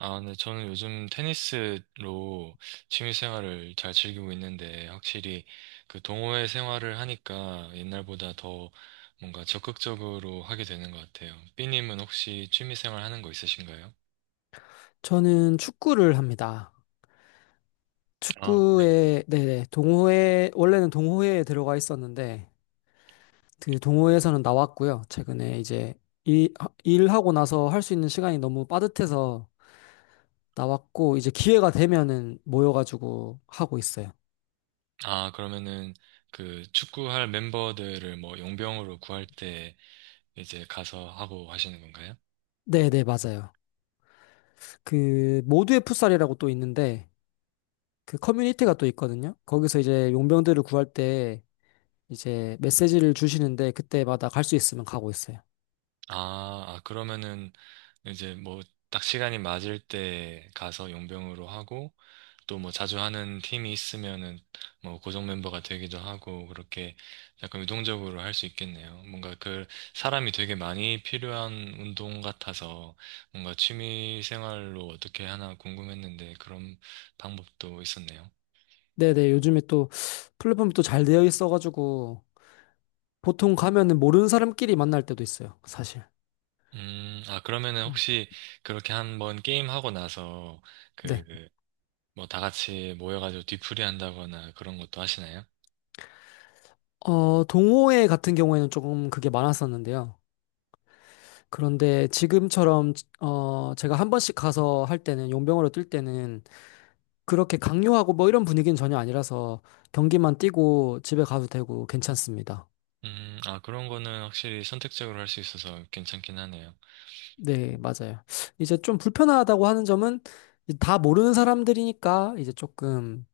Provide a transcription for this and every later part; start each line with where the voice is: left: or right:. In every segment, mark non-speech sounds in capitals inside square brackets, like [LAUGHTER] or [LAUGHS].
right: 아, 네, 저는 요즘 테니스로 취미 생활을 잘 즐기고 있는데, 확실히 그 동호회 생활을 하니까 옛날보다 더 뭔가 적극적으로 하게 되는 것 같아요. 삐님은 혹시 취미 생활 하는 거 있으신가요?
left: 저는 축구를 합니다.
right: 아, 네.
left: 네네, 원래는 동호회에 들어가 있었는데, 그 동호회에서는 나왔고요. 최근에 이제 일, 일하고 나서 할 수 있는 시간이 너무 빠듯해서 나왔고, 이제 기회가 되면은 모여가지고 하고 있어요.
right: 아, 그러면은 그 축구할 멤버들을 뭐 용병으로 구할 때 이제 가서 하고 하시는 건가요?
left: 네네, 맞아요. 그, 모두의 풋살이라고 또 있는데, 그 커뮤니티가 또 있거든요. 거기서 이제 용병들을 구할 때 이제 메시지를 주시는데, 그때마다 갈 수 있으면 가고 있어요.
right: 아, 아, 그러면은 이제 뭐 딱 시간이 맞을 때 가서 용병으로 하고 또 뭐 자주 하는 팀이 있으면은 뭐 고정 멤버가 되기도 하고 그렇게 약간 유동적으로 할 수 있겠네요. 뭔가 그 사람이 되게 많이 필요한 운동 같아서 뭔가 취미 생활로 어떻게 하나 궁금했는데 그런 방법도 있었네요.
left: 네네, 요즘에 또 플랫폼이 또 잘 되어 있어가지고 보통 가면은 모르는 사람끼리 만날 때도 있어요, 사실.
right: 아, 그러면은
left: 음.
right: 혹시 그렇게 한번 게임하고 나서
left: 네.
right: 그 뭐 다 같이 모여가지고 뒤풀이 한다거나 그런 것도 하시나요?
left: 동호회 같은 경우에는 조금 그게 많았었는데요. 그런데 지금처럼, 제가 한 번씩 가서 할 때는, 용병으로 뛸 때는 그렇게 강요하고 뭐 이런 분위기는 전혀 아니라서 경기만 뛰고 집에 가도 되고 괜찮습니다.
right: 아, 그런 거는 확실히 선택적으로 할 수 있어서 괜찮긴 하네요.
left: 네, 맞아요. 이제 좀 불편하다고 하는 점은 다 모르는 사람들이니까 이제 조금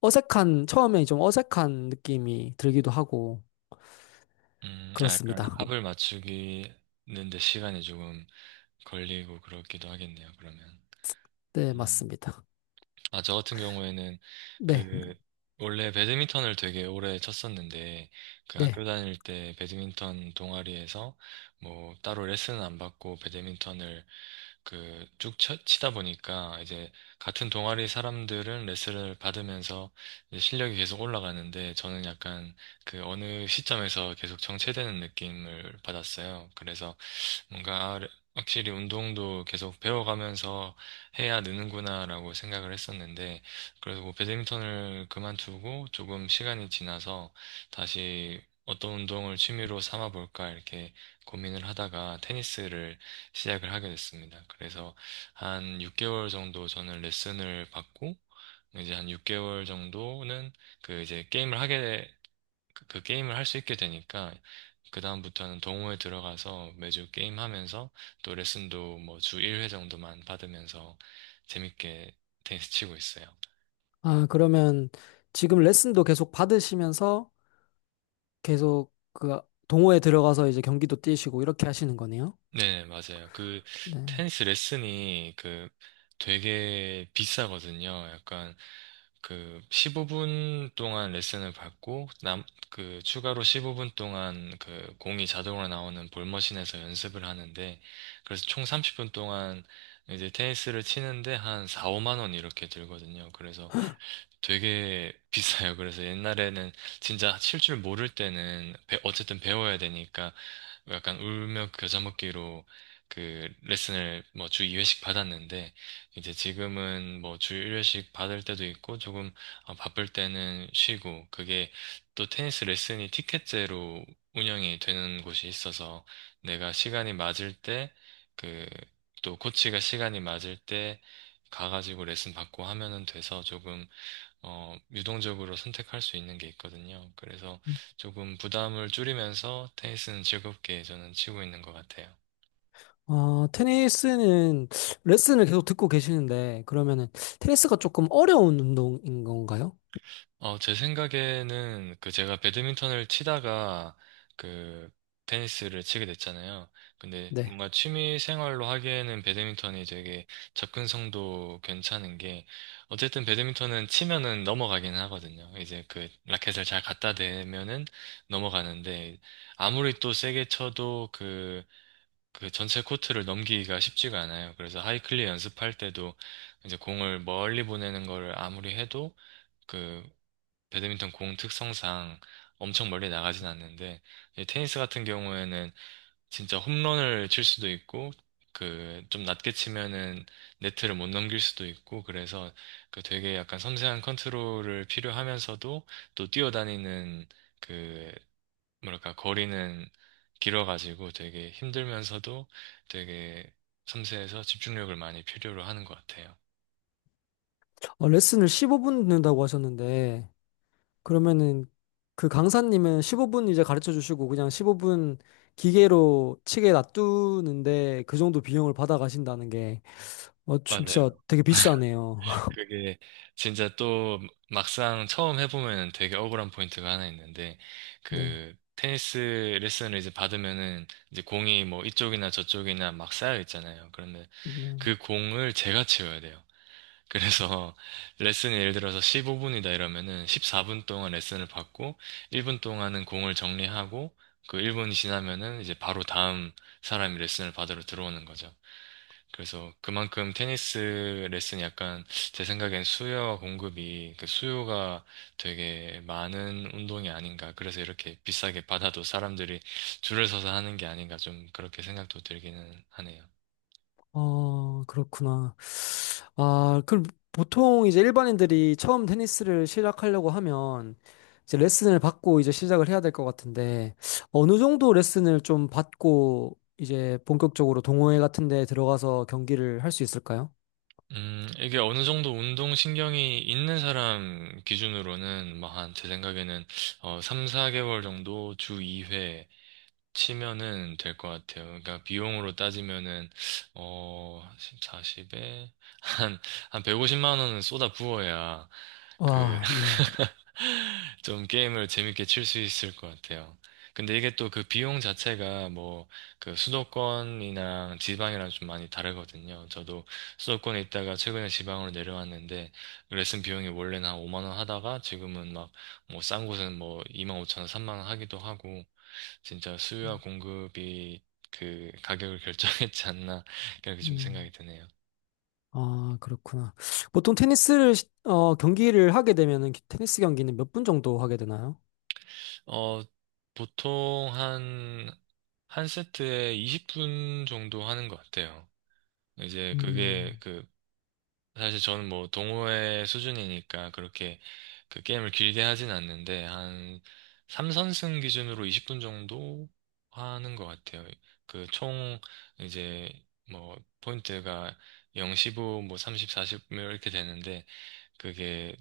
left: 어색한, 처음에 좀 어색한 느낌이 들기도 하고,
right: 아, 약간
left: 그렇습니다.
right: 합을 맞추기는데 시간이 조금 걸리고 그렇기도 하겠네요, 그러면.
left: 네,
right: 음,
left: 맞습니다.
right: 아, 저 같은 경우에는
left: 네,
right: 그, 원래 배드민턴을 되게 오래 쳤었는데, 그
left: 네.
right: 학교 다닐 때 배드민턴 동아리에서 뭐 따로 레슨은 안 받고 배드민턴을 그 쭉 치다 보니까 이제 같은 동아리 사람들은 레슨을 받으면서 이제 실력이 계속 올라가는데 저는 약간 그 어느 시점에서 계속 정체되는 느낌을 받았어요. 그래서 뭔가 아, 확실히 운동도 계속 배워가면서 해야 느는구나라고 생각을 했었는데, 그래서 뭐 배드민턴을 그만두고 조금 시간이 지나서 다시 어떤 운동을 취미로 삼아 볼까 이렇게 고민을 하다가 테니스를 시작을 하게 됐습니다. 그래서 한 6개월 정도 저는 레슨을 받고, 이제 한 6개월 정도는 그 이제 게임을 하게 그 게임을 할 수 있게 되니까 그다음부터는 동호회 들어가서 매주 게임하면서 또 레슨도 뭐 주 1회 정도만 받으면서 재밌게 [LAUGHS] 테니스 치고 있어요.
left: 아, 그러면 지금 레슨도 계속 받으시면서 계속 그 동호회 들어가서 이제 경기도 뛰시고 이렇게 하시는 거네요?
right: 네, 맞아요. 그
left: 네.
right: 테니스 레슨이 그 되게 비싸거든요. 약간 그 15분 동안 레슨을 받고 남 그 추가로 15분 동안 그 공이 자동으로 나오는 볼머신에서 연습을 하는데 그래서 총 30분 동안 이제 테니스를 치는데 한 4, 5만 원 이렇게 들거든요. 그래서 되게 비싸요. 그래서 옛날에는 진짜 칠 줄 모를 때는 어쨌든 배워야 되니까 약간 울며 그 겨자 먹기로 그 레슨을 뭐 주 2회씩 받았는데 이제 지금은 뭐 주 1회씩 받을 때도 있고 조금 아, 바쁠 때는 쉬고 그게 또 테니스 레슨이 티켓제로 운영이 되는 곳이 있어서 내가 시간이 맞을 때 그 또 코치가 시간이 맞을 때 가가지고 레슨 받고 하면은 돼서 조금 유동적으로 선택할 수 있는 게 있거든요. 그래서 조금 부담을 줄이면서 테니스는 즐겁게 저는 치고 있는 것 같아요.
left: 테니스는 레슨을 계속 듣고 계시는데, 그러면은 테니스가 조금 어려운 운동인 건가요?
right: 제 생각에는 그 제가 배드민턴을 치다가 그 테니스를 치게 됐잖아요. 근데
left: 네.
right: 뭔가 취미 생활로 하기에는 배드민턴이 되게 접근성도 괜찮은 게 어쨌든 배드민턴은 치면은 넘어가긴 하거든요. 이제 그 라켓을 잘 갖다 대면은 넘어가는데 아무리 또 세게 쳐도 그 전체 코트를 넘기기가 쉽지가 않아요. 그래서 하이클리 연습할 때도 이제 공을 멀리 보내는 거를 아무리 해도 그 배드민턴 공 특성상 엄청 멀리 나가진 않는데 이 테니스 같은 경우에는 진짜 홈런을 칠 수도 있고 그 좀 낮게 치면은 네트를 못 넘길 수도 있고 그래서 그 되게 약간 섬세한 컨트롤을 필요하면서도 또 뛰어다니는 그 뭐랄까, 거리는 길어가지고 되게 힘들면서도 되게 섬세해서 집중력을 많이 필요로 하는 것 같아요.
left: 레슨을 15분 듣는다고 하셨는데, 그러면은 그 강사님은 15분 이제 가르쳐 주시고 그냥 15분 기계로 치게 놔두는데 그 정도 비용을 받아 가신다는 게 진짜
right: 맞아요.
left: 되게 비싸네요. [LAUGHS]
right: 그게 진짜 또 막상 처음 해보면 되게 억울한 포인트가 하나 있는데,
left: 네.
right: 그 테니스 레슨을 이제 받으면은 이제 공이 뭐 이쪽이나 저쪽이나 막 쌓여 있잖아요. 그러면
left: 음,
right: 그 공을 제가 치워야 돼요. 그래서 [LAUGHS] 레슨이 예를 들어서 15분이다 이러면은 14분 동안 레슨을 받고 1분 동안은 공을 정리하고 그 1분이 지나면은 이제 바로 다음 사람이 레슨을 받으러 들어오는 거죠. 그래서 그만큼 테니스 레슨이 약간 제 생각엔 수요와 공급이 그 수요가 되게 많은 운동이 아닌가. 그래서 이렇게 비싸게 받아도 사람들이 줄을 서서 하는 게 아닌가 좀 그렇게 생각도 들기는 하네요.
left: 그렇구나. 아, 그럼 보통 이제 일반인들이 처음 테니스를 시작하려고 하면 이제 레슨을 받고 이제 시작을 해야 될 것 같은데 어느 정도 레슨을 좀 받고 이제 본격적으로 동호회 같은 데 들어가서 경기를 할 수 있을까요?
right: 이게 어느 정도 운동신경이 있는 사람 기준으로는, 막, 한, 제 생각에는, 3, 4개월 정도 주 2회, 치면은 될 것 같아요. 그러니까 비용으로 따지면은 어 40에 한 한 150만 원은 쏟아 부어야 그
left: 와. 음.
right: [LAUGHS] 좀 게임을 재밌게 칠 수 있을 것 같아요. 근데 이게 또 그 비용 자체가 뭐 그 수도권이랑 지방이랑 좀 많이 다르거든요. 저도 수도권에 있다가 최근에 지방으로 내려왔는데 레슨 비용이 원래는 한 5만 원 하다가 지금은 막 뭐 싼 곳은 뭐 2만 5천 원, 3만 원 하기도 하고 진짜 수요와 공급이 그 가격을 [LAUGHS] 결정했지 않나 그렇게 좀
left: 음.
right: 생각이 드네요.
left: 아, 그렇구나. 보통 경기를 하게 되면은 테니스 경기는 몇 분 정도 하게 되나요?
right: 어, 보통 한, 한 세트에 20분 정도 하는 것 같아요. 이제 그게
left: 음.
right: 그, 사실 저는 뭐 동호회 수준이니까 그렇게 그 게임을 길게 하진 않는데 한 3선승 기준으로 20분 정도 하는 것 같아요. 그 총 이제 뭐 포인트가 0, 15, 뭐 30, 40 이렇게 되는데 그게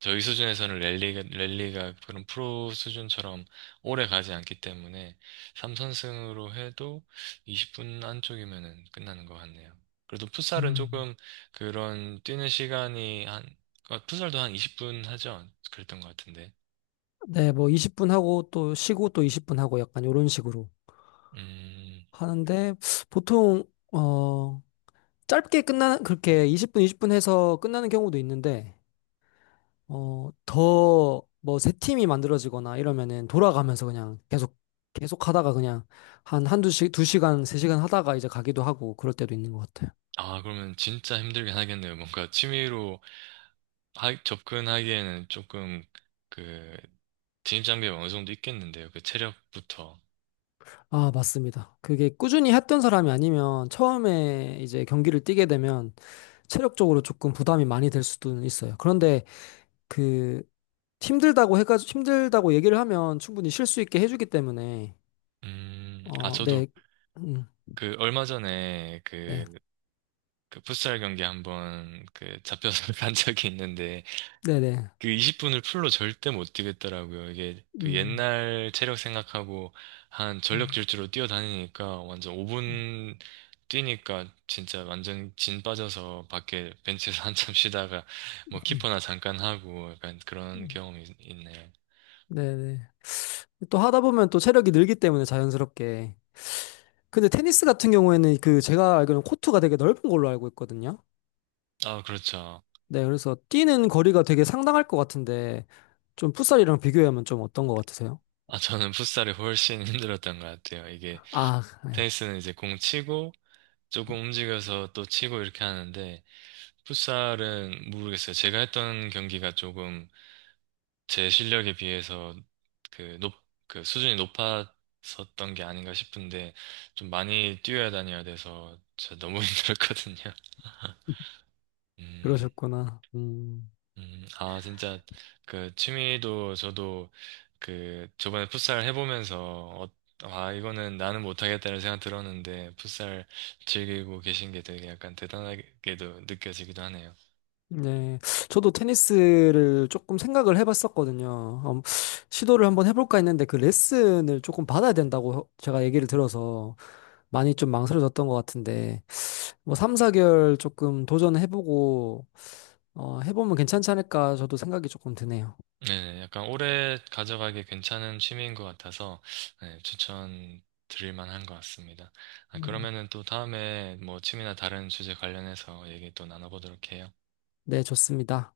right: 저희 수준에서는 랠리가 그런 프로 수준처럼 오래 가지 않기 때문에 3선승으로 해도 20분 안쪽이면은 끝나는 것 같네요. 그래도 풋살은
left: 음.
right: 조금 그런 뛰는 시간이 한, 풋살도 한 20분 하죠? 그랬던 것 같은데.
left: 네, 뭐 20분 하고 또 쉬고 또 20분 하고 약간 이런 식으로
right: 음,
left: 하는데 보통, 어, 그렇게 20분, 20분 해서 끝나는 경우도 있는데 새 팀이 만들어지거나 이러면은 돌아가면서 그냥 계속, 계속 하다가 그냥 한 두 시간, 세 시간 하다가 이제 가기도 하고 그럴 때도 있는 것 같아요.
right: 아, 그러면 진짜 힘들긴 하겠네요. 뭔가 취미로 접근하기에는 조금 그 진입 장벽이 어느 정도 있겠는데요. 그 체력부터.
left: 아, 맞습니다. 그게 꾸준히 했던 사람이 아니면 처음에 이제 경기를 뛰게 되면 체력적으로 조금 부담이 많이 될 수도 있어요. 그런데 그 힘들다고 해가지고 힘들다고 얘기를 하면 충분히 쉴 수 있게 해주기 때문에
right: 아,
left: 어,
right: 저도
left: 네, 음,
right: 그 얼마 전에
left: 네,
right: 그, 풋살 경기 한번 그 잡혀서 [LAUGHS] 간 적이 있는데
left: 네, 네,
right: 그 20분을 풀로 절대 못 뛰겠더라고요. 이게 그
left: 음,
right: 옛날 체력 생각하고 한 전력
left: 음,
right: 질주로 뛰어다니니까 완전
left: 음,
right: 5분 뛰니까 진짜 완전 진 빠져서 밖에 벤치에서 [LAUGHS] 한참 쉬다가 뭐 키퍼나 잠깐 하고 약간 그런
left: 음,
right: 경험이 있네요.
left: 네, 네. 또 하다 보면 또 체력이 늘기 때문에 자연스럽게. 근데 테니스 같은 경우에는 그 제가 알기로는 코트가 되게 넓은 걸로 알고 있거든요.
right: 아, 그렇죠.
left: 네, 그래서 뛰는 거리가 되게 상당할 것 같은데 좀 풋살이랑 비교하면 좀 어떤 것 같으세요?
right: 아, 저는 풋살이 훨씬 [LAUGHS] 힘들었던 것 같아요. 이게
left: 아, 네.
right: 테니스는 이제 공 치고 조금 움직여서 또 치고 이렇게 하는데, 풋살은 모르겠어요. 제가 했던 경기가 조금 제 실력에 비해서 그 높, 그 수준이 높았었던 게 아닌가 싶은데, 좀 많이 뛰어야 다녀야 돼서 저 너무 [LAUGHS] 힘들었거든요. 음,
left: 그러셨구나. 음.
right: 아, 진짜, 그, 취미도 저도, 그, 저번에 풋살 해보면서, 아, 이거는 나는 못하겠다는 생각 들었는데, 풋살 즐기고 계신 게 되게 약간 대단하게도 느껴지기도 하네요.
left: 네. 저도 테니스를 조금 생각을 해봤었거든요. 시도를 한번 해볼까 했는데 그 레슨을 조금 받아야 된다고 제가 얘기를 들어서 많이 좀 망설여졌던 것 같은데 뭐 3, 4개월 조금 도전해보고 해보면 괜찮지 않을까 저도 생각이 조금 드네요.
right: 네네, 약간 오래 가져가기 괜찮은 취미인 것 같아서, 네, 추천 드릴 만한 것 같습니다. 아,
left: 음,
right: 그러면은 또 다음에 뭐 취미나 다른 주제 관련해서 얘기 또 나눠보도록 해요.
left: 네, 좋습니다.